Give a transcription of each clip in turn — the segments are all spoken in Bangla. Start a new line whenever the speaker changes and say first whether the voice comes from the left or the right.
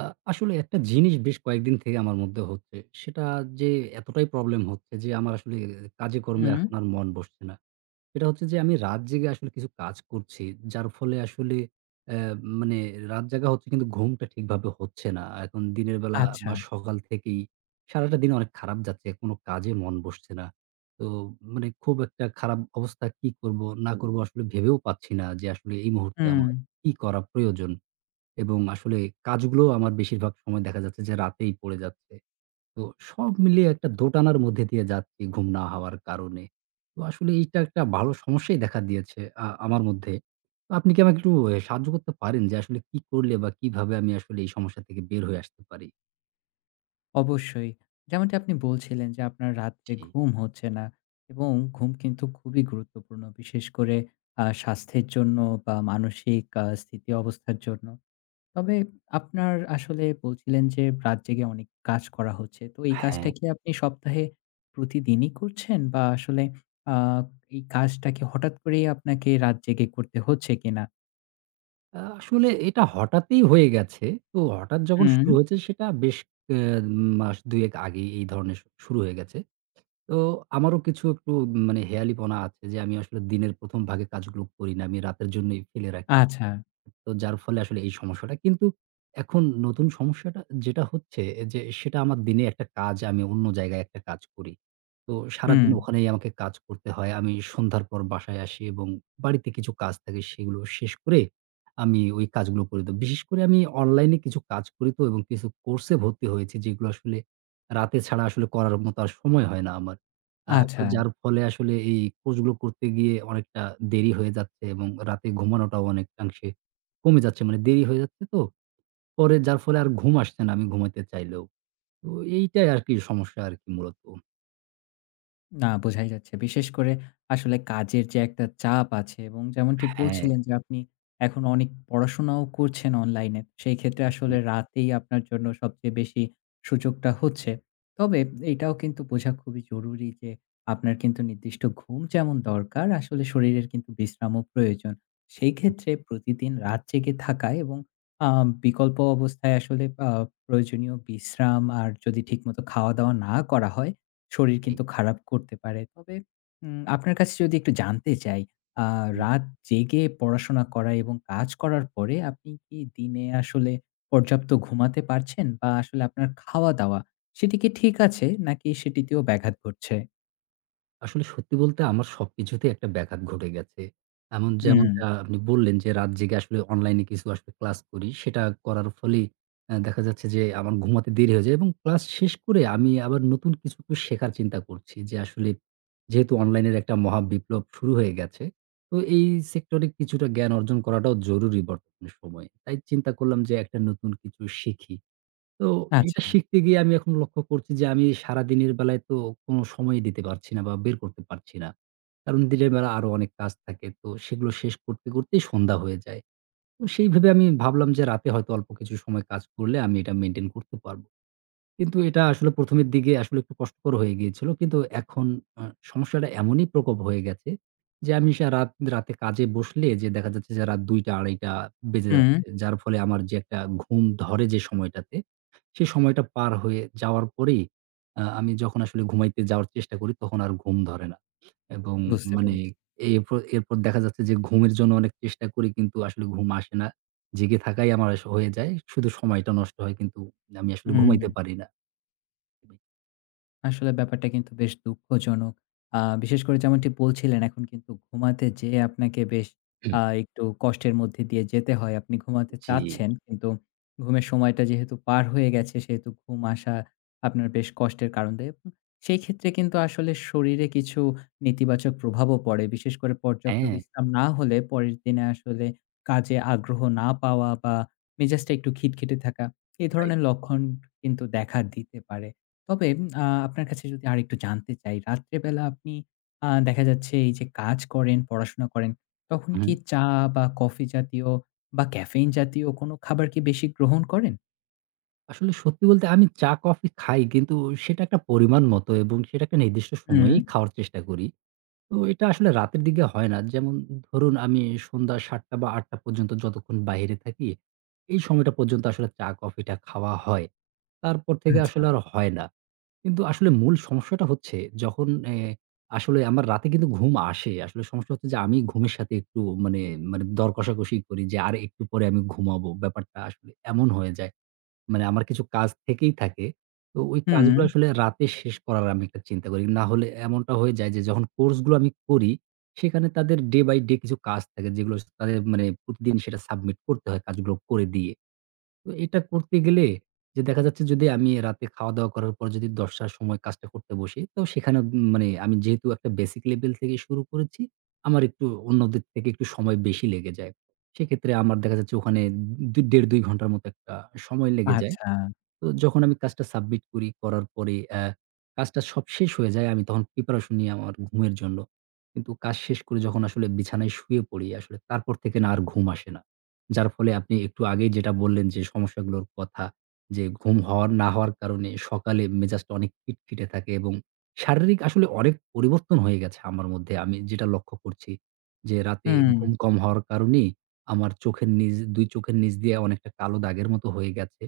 right: আ আসলে একটা জিনিস বেশ কয়েকদিন থেকে আমার মধ্যে হচ্ছে। সেটা যে এতটাই প্রবলেম হচ্ছে যে আমার আসলে কাজে কর্মে আচ্ছা।
left: হুম,
right: এখন আর মন বসছে না। সেটা হচ্ছে যে আমি রাত জেগে আসলে কিছু কাজ করছি। যার ফলে আসলে অ্যা মানে রাত জাগা হচ্ছে কিন্তু ঘুমটা ঠিকভাবে হচ্ছে না। এখন দিনের বেলা
left: আচ্ছা।
right: বা সকাল থেকেই সারাটা দিন অনেক খারাপ যাচ্ছে। কোনো কাজে মন বসছে না। তো মানে খুব একটা খারাপ অবস্থা কি করব না করব আসলে ভেবেও পাচ্ছি না যে আসলে এই মুহূর্তে
left: হুম,
right: আমার কি করা প্রয়োজন? এবং আসলে কাজগুলোও আমার বেশিরভাগ সময় দেখা যাচ্ছে যে রাতেই পড়ে যাচ্ছে। তো সব মিলিয়ে একটা দোটানার মধ্যে দিয়ে যাচ্ছি ঘুম না হওয়ার কারণে। তো আসলে এইটা একটা ভালো সমস্যাই দেখা দিয়েছে আমার মধ্যে। তো আপনি কি আমাকে একটু সাহায্য করতে পারেন যে আসলে কি করলে বা কিভাবে আমি আসলে এই সমস্যা থেকে বের হয়ে আসতে পারি?
left: অবশ্যই। যেমনটি আপনি বলছিলেন যে আপনার রাত্রে
right: জি,
left: ঘুম হচ্ছে না এবং ঘুম কিন্তু খুবই গুরুত্বপূর্ণ। বিশেষ করে স্বাস্থ্যের জন্য বা মানসিক স্থিতি অবস্থার জন্য। তবে আপনার আসলে বলছিলেন যে রাত জেগে অনেক কাজ করা হচ্ছে। তো এই কাজটা
right: হ্যাঁ।
left: কি আপনি সপ্তাহে প্রতিদিনই করছেন? বা আসলে আ এই কাজটা কি হঠাৎ করেই আপনাকে রাত জেগে করতে হচ্ছে কিনা?
right: আসলে এটা হঠাৎই হয়ে গেছে। তো হঠাৎ যখন
left: হুম,
right: শুরু হয়েছে সেটা বেশ অ্যা মাস ২ এক আগেই এই ধরনের শুরু হয়ে গেছে। তো আমারও কিছু একটু মানে হেয়ালিপনা আছে যে আমি আসলে দিনের ১ম ভাগে কাজগুলো করি না। আমি রাতের জন্যই ফেলে রাখি।
left: আচ্ছা।
right: তো যার ফলে আসলে এই সমস্যাটা। কিন্তু এখন নতুন সমস্যাটা যেটা হচ্ছে যে সেটা আমার দিনে একটা কাজ আমি অন্য জায়গায় একটা কাজ করি। তো
left: হুম,
right: সারাদিন ওখানেই আমাকে কাজ করতে হয়। আমি সন্ধ্যার পর বাসায় আসি এবং বাড়িতে কিছু কাজ থাকে সেগুলো শেষ করে আমি ওই কাজগুলো করি। তো বিশেষ করে আমি অনলাইনে কিছু কাজ করি তো এবং কিছু কোর্সে ভর্তি হয়েছি যেগুলো আসলে রাতে ছাড়া আসলে করার মতো আর সময় হয় না আমার।
left: আচ্ছা।
right: আসলে যার ফলে আসলে এই কোর্সগুলো করতে গিয়ে অনেকটা দেরি হয়ে যাচ্ছে এবং রাতে ঘুমানোটাও অনেকাংশে কমে যাচ্ছে। মানে দেরি হয়ে যাচ্ছে তো। পরে যার ফলে আর ঘুম আসছে না আমি ঘুমাইতে চাইলেও। তো এইটাই আরকি সমস্যা আরকি মূলত।
left: না, বোঝাই যাচ্ছে। বিশেষ করে আসলে কাজের যে একটা চাপ আছে, এবং যেমনটি
right: হ্যাঁ,
left: বলছিলেন যে আপনি এখন অনেক পড়াশোনাও করছেন অনলাইনে। সেই ক্ষেত্রে
right: জি,
left: আসলে রাতেই আপনার জন্য সবচেয়ে বেশি সুযোগটা হচ্ছে। তবে এটাও কিন্তু বোঝা খুবই জরুরি যে, আপনার কিন্তু নির্দিষ্ট ঘুম যেমন দরকার, আসলে শরীরের কিন্তু বিশ্রামও প্রয়োজন। সেই ক্ষেত্রে প্রতিদিন রাত জেগে থাকা এবং আ বিকল্প অবস্থায় আসলে প্রয়োজনীয় বিশ্রাম আর যদি ঠিকমতো খাওয়া-দাওয়া না করা হয়, শরীর
right: জি।
left: কিন্তু খারাপ করতে পারে। তবে আপনার কাছে যদি একটু জানতে চাই, আ
right: হুম।
left: রাত জেগে পড়াশোনা করা এবং কাজ করার পরে আপনি কি দিনে আসলে পর্যাপ্ত ঘুমাতে পারছেন? বা আসলে আপনার খাওয়া-দাওয়া, সেটি কি ঠিক আছে? নাকি সেটিতেও ব্যাঘাত ঘটছে?
right: আসলে সত্যি বলতে আমার সবকিছুতেই একটা ব্যাঘাত ঘটে গেছে। এমন
left: হুম,
right: যেমনটা আপনি বললেন যে, রাত জেগে আসলে অনলাইনে কিছু আসলে ক্লাস করি। সেটা করার ফলেই দেখা যাচ্ছে যে, আমার ঘুমাতে দেরি হয়ে যায় এবং ক্লাস শেষ করে আমি আবার নতুন কিছু তো শেখার চিন্তা করছি যে, আসলে যেহেতু অনলাইনের একটা মহা বিপ্লব শুরু হয়ে গেছে, তো এই সেক্টরে কিছুটা জ্ঞান অর্জন করাটাও জরুরি বর্তমান সময়ে। তাই চিন্তা করলাম যে, একটা নতুন কিছু শিখি। তো এটা
left: আচ্ছা।
right: শিখতে গিয়ে আমি এখন লক্ষ্য করছি যে আমি সারাদিনের বেলায় তো কোনো সময়ই দিতে পারছি না বা বের করতে পারছি না। কারণ দিনের বেলা আরো অনেক কাজ থাকে। তো সেগুলো শেষ করতে, করতেই সন্ধ্যা হয়ে যায়। তো সেইভাবে আমি ভাবলাম যে রাতে হয়তো অল্প কিছু সময় কাজ করলে আমি এটা মেইনটেইন করতে পারব। কিন্তু এটা আসলে ১ম এর দিকে আসলে একটু কষ্টকর হয়ে গিয়েছিল। কিন্তু এখন আ সমস্যাটা এমনই প্রকোপ হয়ে গেছে যে, আমি সা রাত রাতে কাজে বসলে যে দেখা যাচ্ছে যে রাত ২ঃ০০ ২ঃ৩০ বেজে
left: হুম,
right: যাচ্ছে। যার ফলে আমার যে একটা ঘুম ধরে যে সময়টাতে, সে সময়টা পার হয়ে যাওয়ার পরেই আমি যখন আসলে ঘুমাইতে যাওয়ার চেষ্টা করি তখন আর ঘুম ধরে না। এবং
left: বুঝতে
right: মানে
left: পেরেছি।
right: এরপর এরপর দেখা যাচ্ছে যে ঘুমের জন্য অনেক চেষ্টা করি কিন্তু আসলে ঘুম আসে না। জেগে থাকাই আমার আস হয়ে যায়। শুধু সময়টা নষ্ট হয় কিন্তু আমি আসলে
left: হুম।
right: ঘুমাইতে পারি না।
left: আসলে ব্যাপারটা কিন্তু বেশ দুঃখজনক। বিশেষ করে যেমনটি বলছিলেন, এখন কিন্তু ঘুমাতে যেয়ে আপনাকে বেশ একটু কষ্টের মধ্যে দিয়ে যেতে হয়। আপনি ঘুমাতে
right: জি,
left: চাচ্ছেন, কিন্তু ঘুমের সময়টা যেহেতু পার হয়ে গেছে, সেহেতু ঘুম আসা আপনার বেশ কষ্টের কারণ দেয়। এবং সেই ক্ষেত্রে কিন্তু আসলে শরীরে কিছু নেতিবাচক প্রভাবও পড়ে। বিশেষ করে পর্যাপ্ত
right: হ্যাঁ,
left: বিশ্রাম না হলে পরের দিনে আসলে কাজে আগ্রহ না পাওয়া বা মেজাজটা একটু খিটখিটে থাকা, এ
right: রাইট।
left: ধরনের লক্ষণ কিন্তু দেখা দিতে পারে। তবে আপনার কাছে যদি আরেকটু জানতে চাই, রাত্রেবেলা আপনি দেখা যাচ্ছে এই যে কাজ করেন, পড়াশোনা করেন, তখন
right: হুম।
left: কি চা বা কফি জাতীয় বা ক্যাফেইন জাতীয় কোনো খাবার কি বেশি গ্রহণ করেন?
right: আসলে সত্যি বলতে আমি চা, কফি খাই কিন্তু সেটা একটা পরিমাণ মতো এবং সেটা একটা নির্দিষ্ট
left: হুম,
right: সময়েই খাওয়ার চেষ্টা করি। তো এটা আসলে রাতের দিকে হয় না। যেমন ধরুন আমি সন্ধ্যা ৭ঃ০০ বা ৮ঃ০০ পর্যন্ত যতক্ষণ বাহিরে থাকি, এই সময়টা পর্যন্ত আসলে চা, কফিটা খাওয়া হয়। তারপর থেকে
left: আচ্ছা।
right: আসলে আর হয় না। কিন্তু আসলে মূল সমস্যাটা হচ্ছে যখন এ আসলে আমার রাতে কিন্তু ঘুম আসে। আসলে সমস্যা হচ্ছে যে আমি ঘুমের সাথে একটু মানে মানে দর কষাকষি করি যে আর একটু পরে আমি ঘুমাবো। ব্যাপারটা আসলে এমন হয়ে যায়। মানে আমার কিছু কাজ থেকেই থাকে। তো ওই
left: হুম,
right: কাজগুলো আসলে রাতে শেষ করার আমি একটা চিন্তা করি। না হলে এমনটা হয়ে যায় যে যখন কোর্স গুলো আমি করি সেখানে তাদের ডে বাই ডে কিছু কাজ থাকে যেগুলো তাদের মানে প্রতিদিন সেটা সাবমিট করতে হয় কাজগুলো করে দিয়ে। তো এটা করতে গেলে যে দেখা যাচ্ছে যদি আমি রাতে খাওয়া-দাওয়া করার পর যদি ১০ঃ০০ র সময় কাজটা করতে বসি, তো সেখানে মানে আমি যেহেতু একটা বেসিক লেভেল থেকে শুরু করেছি, আমার একটু অন্যদের থেকে একটু সময় বেশি লেগে যায়। সেক্ষেত্রে আমার দেখা যাচ্ছে ওখানে ১.৫ ২ ঘন্টার মতো একটা সময় লেগে যায়।
left: আচ্ছা।
right: তো যখন আমি কাজটা সাবমিট করি, করার পরে কাজটা সব শেষ হয়ে যায়। আমি তখন প্রিপারেশন নিই আমার ঘুমের জন্য। কিন্তু কাজ শেষ করে যখন আসলে বিছানায় শুয়ে পড়ি আসলে তারপর থেকে না আর ঘুম আসে না। যার ফলে আপনি একটু আগেই যেটা বললেন যে সমস্যাগুলোর কথা যে ঘুম হওয়ার না হওয়ার কারণে সকালে মেজাজটা অনেক খিটখিটে থাকে এবং শারীরিক আসলে অনেক পরিবর্তন হয়ে গেছে আমার মধ্যে। আমি যেটা লক্ষ্য করছি যে রাতে
left: হুম,
right: ঘুম কম হওয়ার কারণেই আমার চোখের নিচ ২ চোখের নিচ দিয়ে অনেকটা কালো দাগের মতো হয়ে গেছে।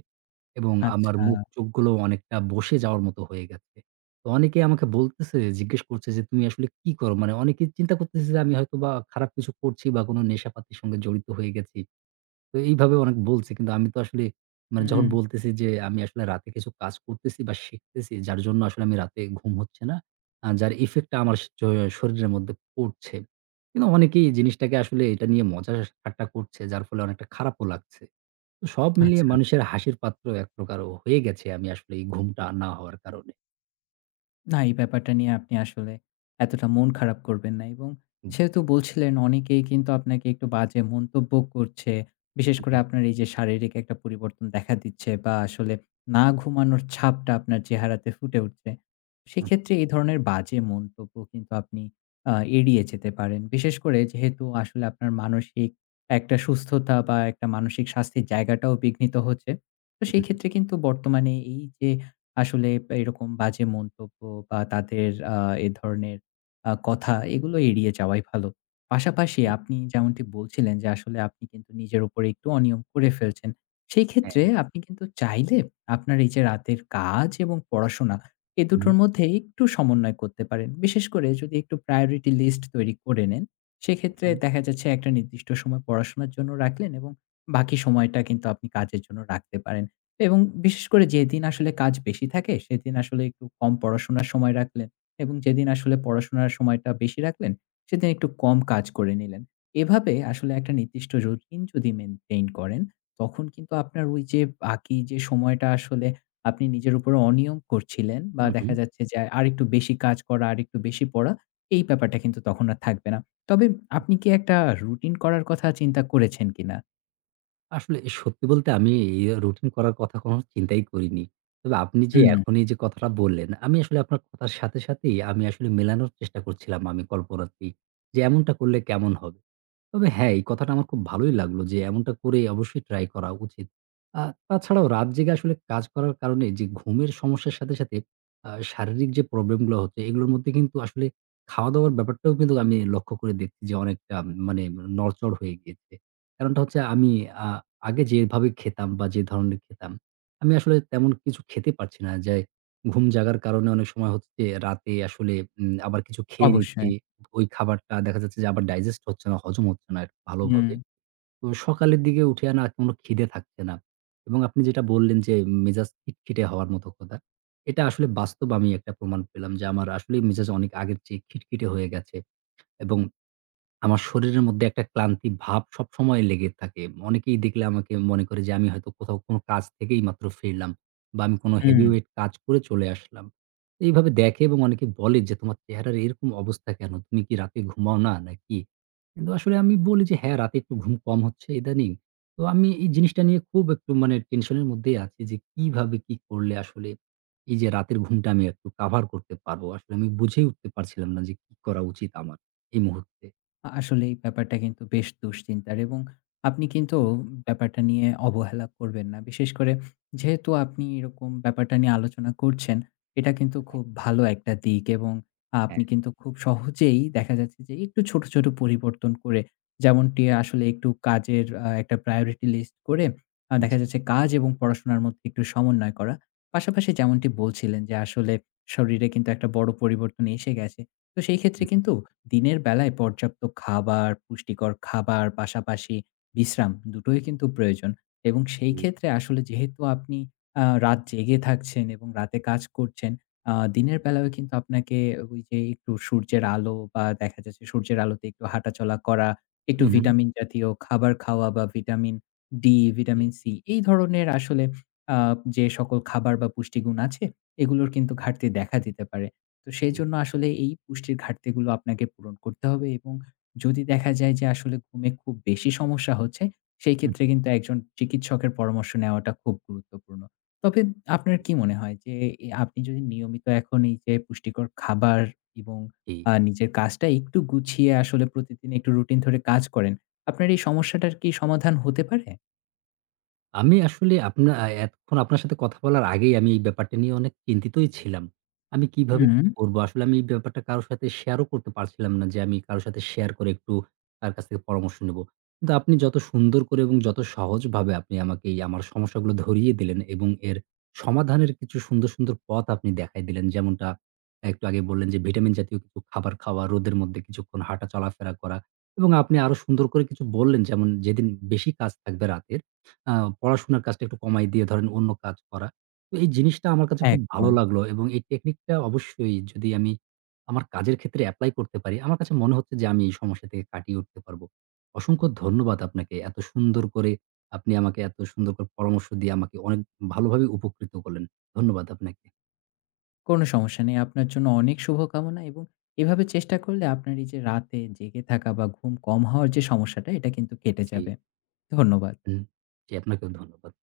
right: এবং আমার
left: আচ্ছা।
right: মুখ-চোখগুলো অনেকটা বসে যাওয়ার মতো হয়ে গেছে। তো অনেকেই আমাকে বলতেছে, জিজ্ঞেস করছে যে, "তুমি আসলে কি করো?" মানে অনেকেই চিন্তা করতেছে যে আমি হয়তোবা খারাপ কিছু করছি বা কোনো নেশাপাতির সঙ্গে জড়িত হয়ে গেছি। তো এইভাবে অনেক বলছে। কিন্তু আমি তো আসলে মানে যখন
left: হুম,
right: বলতেছি যে আমি আসলে রাতে কিছু কাজ করতেছি বা শিখতেছি যার জন্য আসলে আমি রাতে ঘুম হচ্ছে না। যার ইফেক্ট টা আমার স জ শরীরের মধ্যে পড়ছে। কিন্তু অনেকেই এই জিনিসটাকে আসলে এটা নিয়ে মজা ঠাট্টা করছে যার ফলে অনেকটা খারাপও লাগছে। তো সব মিলিয়ে
left: আচ্ছা।
right: মানুষের হাসির পাত্র এক প্রকার হয়ে গেছে আমি আসলে এই ঘুমটা না হওয়ার কারণে।
left: না, এই ব্যাপারটা নিয়ে আপনি আসলে এতটা মন খারাপ করবেন না। এবং যেহেতু
right: জি।
left: বলছিলেন অনেকেই কিন্তু আপনাকে একটু বাজে মন্তব্য করছে, বিশেষ
right: হু,
left: করে
right: হু,
left: আপনার এই যে শারীরিক একটা পরিবর্তন দেখা দিচ্ছে বা আসলে না ঘুমানোর ছাপটা আপনার চেহারাতে ফুটে উঠছে। সেক্ষেত্রে এই ধরনের বাজে মন্তব্য কিন্তু আপনি এড়িয়ে যেতে পারেন। বিশেষ করে যেহেতু আসলে আপনার মানসিক একটা সুস্থতা বা একটা মানসিক স্বাস্থ্যের জায়গাটাও বিঘ্নিত হচ্ছে। তো সেই
right: হু,
left: ক্ষেত্রে কিন্তু বর্তমানে এই যে আসলে এরকম বাজে মন্তব্য বা তাদের আ এ ধরনের কথা, এগুলো এড়িয়ে যাওয়াই ভালো। পাশাপাশি
right: জি,
left: আপনি যেমনটি বলছিলেন যে আসলে আপনি কিন্তু নিজের উপরে একটু অনিয়ম করে ফেলছেন। সেই ক্ষেত্রে
right: হ্যাঁ।
left: আপনি কিন্তু চাইলে আপনার এই যে রাতের কাজ এবং পড়াশোনা, এ
right: হু,
left: দুটোর মধ্যে একটু সমন্বয় করতে পারেন। বিশেষ করে যদি একটু priority list তৈরি করে নেন, সেক্ষেত্রে
right: হু,
left: দেখা যাচ্ছে একটা নির্দিষ্ট সময় পড়াশোনার জন্য রাখলেন এবং বাকি সময়টা কিন্তু আপনি কাজের জন্য রাখতে পারেন। এবং বিশেষ করে যেদিন আসলে কাজ বেশি থাকে, সেদিন আসলে একটু কম পড়াশোনার সময় রাখলেন, এবং যেদিন আসলে পড়াশোনার সময়টা বেশি রাখলেন, সেদিন একটু কম কাজ করে নিলেন। এভাবে আসলে একটা নির্দিষ্ট রুটিন যদি মেইনটেইন করেন, তখন কিন্তু আপনার ওই যে বাকি যে সময়টা আসলে আপনি নিজের উপরে অনিয়ম করছিলেন বা
right: হু।
left: দেখা যাচ্ছে যে আরেকটু বেশি কাজ করা, আরেকটু বেশি পড়া, এই ব্যাপারটা কিন্তু তখন আর থাকবে না। তবে আপনি কি একটা রুটিন করার কথা চিন্তা করেছেন কিনা?
right: আসলে সত্যি বলতে আমি এই রুটিন করার কথা কখনো চিন্তাই করিনি। তবে আপনি যে
left: হুম,
right: এখন এই যে কথাটা বললেন, আমি আসলে আপনার কথার সাথে সাথেই আমি আসলে মেলানোর চেষ্টা করছিলাম আমি কল্পনাতেই যে এমনটা করলে কেমন হবে? তবে হ্যাঁ, এই কথাটা আমার খুব ভালোই লাগলো যে এমনটা করে অবশ্যই ট্রাই করা উচিত। আ তাছাড়াও রাত জেগে আসলে কাজ করার কারণে যে ঘুমের সমস্যার সাথে, সাথে শারীরিক যে প্রবলেম গুলো হচ্ছে এগুলোর মধ্যে কিন্তু আসলে খাওয়া-দাওয়ার ব্যাপারটাও কিন্তু আমি লক্ষ্য করে দেখছি যে অনেকটা মানে নড়চড় হয়ে গিয়েছে। কারণটা হচ্ছে আমি আ আগে যেভাবে খেতাম বা যে ধরনের খেতাম, আমি আসলে তেমন কিছু খেতে পারছি না। যে ঘুম জাগার কারণে অনেক সময় হচ্ছে রাতে আসলে আবার কিছু খেয়ে নিচ্ছি।
left: অবশ্যই।
right: ওই খাবারটা দেখা যাচ্ছে যে আবার ডাইজেস্ট হচ্ছে না, হজম হচ্ছে না
left: হুম,
right: ভালোভাবে। তো সকালের দিকে উঠে না কোনো খিদে থাকছে না। এবং আপনি যেটা বললেন যে মেজাজ খিটখিটে হওয়ার মতো কথা, এটা আসলে বাস্তব আমি একটা প্রমাণ পেলাম যে আমার আসলেই মেজাজ অনেক আগের চেয়ে খিটখিটে হয়ে গেছে এবং আমার শরীরের মধ্যে একটা ক্লান্তি ভাব সবসময় লেগে থাকে। অনেকেই দেখলে আমাকে মনে করে যে আমি হয়তো কোথাও কোনো কাজ থেকেই মাত্র ফিরলাম বা আমি কোনো
left: হুম।
right: হেভি ওয়েট কাজ করে চলে আসলাম। তো এইভাবে দেখে এবং অনেকে বলে যে, "তোমার চেহারার এরকম অবস্থা কেন? তুমি কি রাতে ঘুমাও না নাকি?" কিন্তু আসলে আমি বলি যে, "হ্যাঁ, রাতে একটু ঘুম কম হচ্ছে ইদানিং।" তো আমি এই জিনিসটা নিয়ে খুব একটু মানে টেনশনের মধ্যেই আছি যে কিভাবে কি করলে আসলে এই যে রাতের ঘুমটা আমি একটু কাভার করতে পারবো? আসলে আমি বুঝেই উঠতে পারছিলাম না যে কি করা উচিত আমার এই মুহূর্তে।
left: আসলে এই ব্যাপারটা কিন্তু বেশ দুশ্চিন্তার, এবং আপনি কিন্তু ব্যাপারটা নিয়ে অবহেলা করবেন না। বিশেষ করে যেহেতু আপনি এরকম ব্যাপারটা নিয়ে আলোচনা করছেন, এটা কিন্তু খুব ভালো একটা দিক। এবং আপনি
right: হ্যাঁ,
left: কিন্তু খুব সহজেই দেখা যাচ্ছে যে একটু ছোট, ছোট পরিবর্তন করে, যেমনটি আসলে একটু কাজের একটা priority list করে দেখা
right: জি,
left: যাচ্ছে কাজ এবং পড়াশোনার মধ্যে একটু সমন্বয় করা। পাশাপাশি যেমনটি বলছিলেন যে আসলে শরীরে কিন্তু একটা বড় পরিবর্তন এসে গেছে। তো সেই ক্ষেত্রে
right: হু, হুম,
left: কিন্তু দিনের বেলায় পর্যাপ্ত খাবার, পুষ্টিকর খাবার, পাশাপাশি বিশ্রাম, দুটোই কিন্তু প্রয়োজন। এবং সেই
right: জি,
left: ক্ষেত্রে আসলে যেহেতু আপনি রাত জেগে থাকছেন এবং রাতে কাজ করছেন, দিনের বেলায়ও কিন্তু আপনাকে ওই যে একটু সূর্যের আলো বা দেখা যাচ্ছে সূর্যের আলোতে একটু হাঁটাচলা করা, একটু
right: হু, হুম,
left: ভিটামিন জাতীয় খাবার খাওয়া বা ভিটামিন ডি,
right: জি,
left: ভিটামিন সি, এই ধরনের আসলে আ যে সকল খাবার বা পুষ্টিগুণ আছে, এগুলোর কিন্তু ঘাটতি দেখা দিতে পারে। তো
right: জি, হু,
left: সেজন্য আসলে এই পুষ্টির ঘাটতিগুলো আপনাকে পূরণ করতে হবে। এবং যদি দেখা যায় যে আসলে ঘুমে খুব বেশি সমস্যা হচ্ছে, সেই
right: হুম,
left: ক্ষেত্রে কিন্তু একজন চিকিৎসকের পরামর্শ নেওয়াটা খুব গুরুত্বপূর্ণ। তবে আপনার কি মনে হয় যে, এ আপনি যদি নিয়মিত এখন এই যে পুষ্টিকর খাবার এবং
right: জি।
left: নিজের কাজটা একটু গুছিয়ে আসলে প্রতিদিন একটু রুটিন ধরে কাজ করেন, আপনার এই সমস্যাটার কি সমাধান হতে পারে?
right: আমি আসলে আপনা আ এতক্ষণ আপনার সাথে কথা বলার আগেই আমি এই ব্যাপারটা নিয়ে অনেক চিন্তিতই ছিলাম। আমি কিভাবে কি
left: হুম,
right: করব? আসলে আমি এই ব্যাপারটা কারো সাথে শেয়ারও করতে পারছিলাম না যে আমি কারো সাথে শেয়ার করে একটু তার কাছ থেকে পরামর্শ নেব। কিন্তু আপনি যত সুন্দর করে এবং যত সহজভাবে আপনি আমাকে এই আমার সমস্যাগুলো ধরিয়ে দিলেন এবং এর সমাধানের কিছু সুন্দর, সুন্দর পথ আপনি দেখায় দিলেন। যেমনটা একটু আগে বললেন যে ভিটামিন জাতীয় কিছু খাবার খাওয়া, রোদের মধ্যে কিছুক্ষণ হাঁটা চলাফেরা করা এবং আপনি আরো সুন্দর করে কিছু বললেন যেমন যেদিন বেশি কাজ থাকবে রাতের আ পড়াশোনার কাজটা একটু কমায় দিয়ে ধরেন অন্য কাজ করা। তো এই জিনিসটা আমার কাছে খুব ভালো
left: একদম।
right: লাগলো এবং এই টেকনিকটা অবশ্যই যদি আমি আমার কাজের ক্ষেত্রে এপ্লাই করতে পারি, আমার কাছে মনে হচ্ছে যে আমি এই সমস্যা থেকে কাটিয়ে উঠতে পারবো। অসংখ্য ধন্যবাদ আপনাকে। এত সুন্দর করে আপনি আমাকে এত সুন্দর করে পরামর্শ দিয়ে আমাকে অনেক ভালোভাবে উপকৃত করলেন। ধন্যবাদ আপনাকে।
left: কোনো সমস্যা নেই। আপনার জন্য অনেক শুভকামনা। এবং এভাবে চেষ্টা করলে আপনার এই যে রাতে জেগে থাকা বা ঘুম কম হওয়ার যে সমস্যাটা, এটা কিন্তু কেটে
right: জি,
left: যাবে। ধন্যবাদ।
right: হুম, জি আপনাকেও ধন্যবাদ।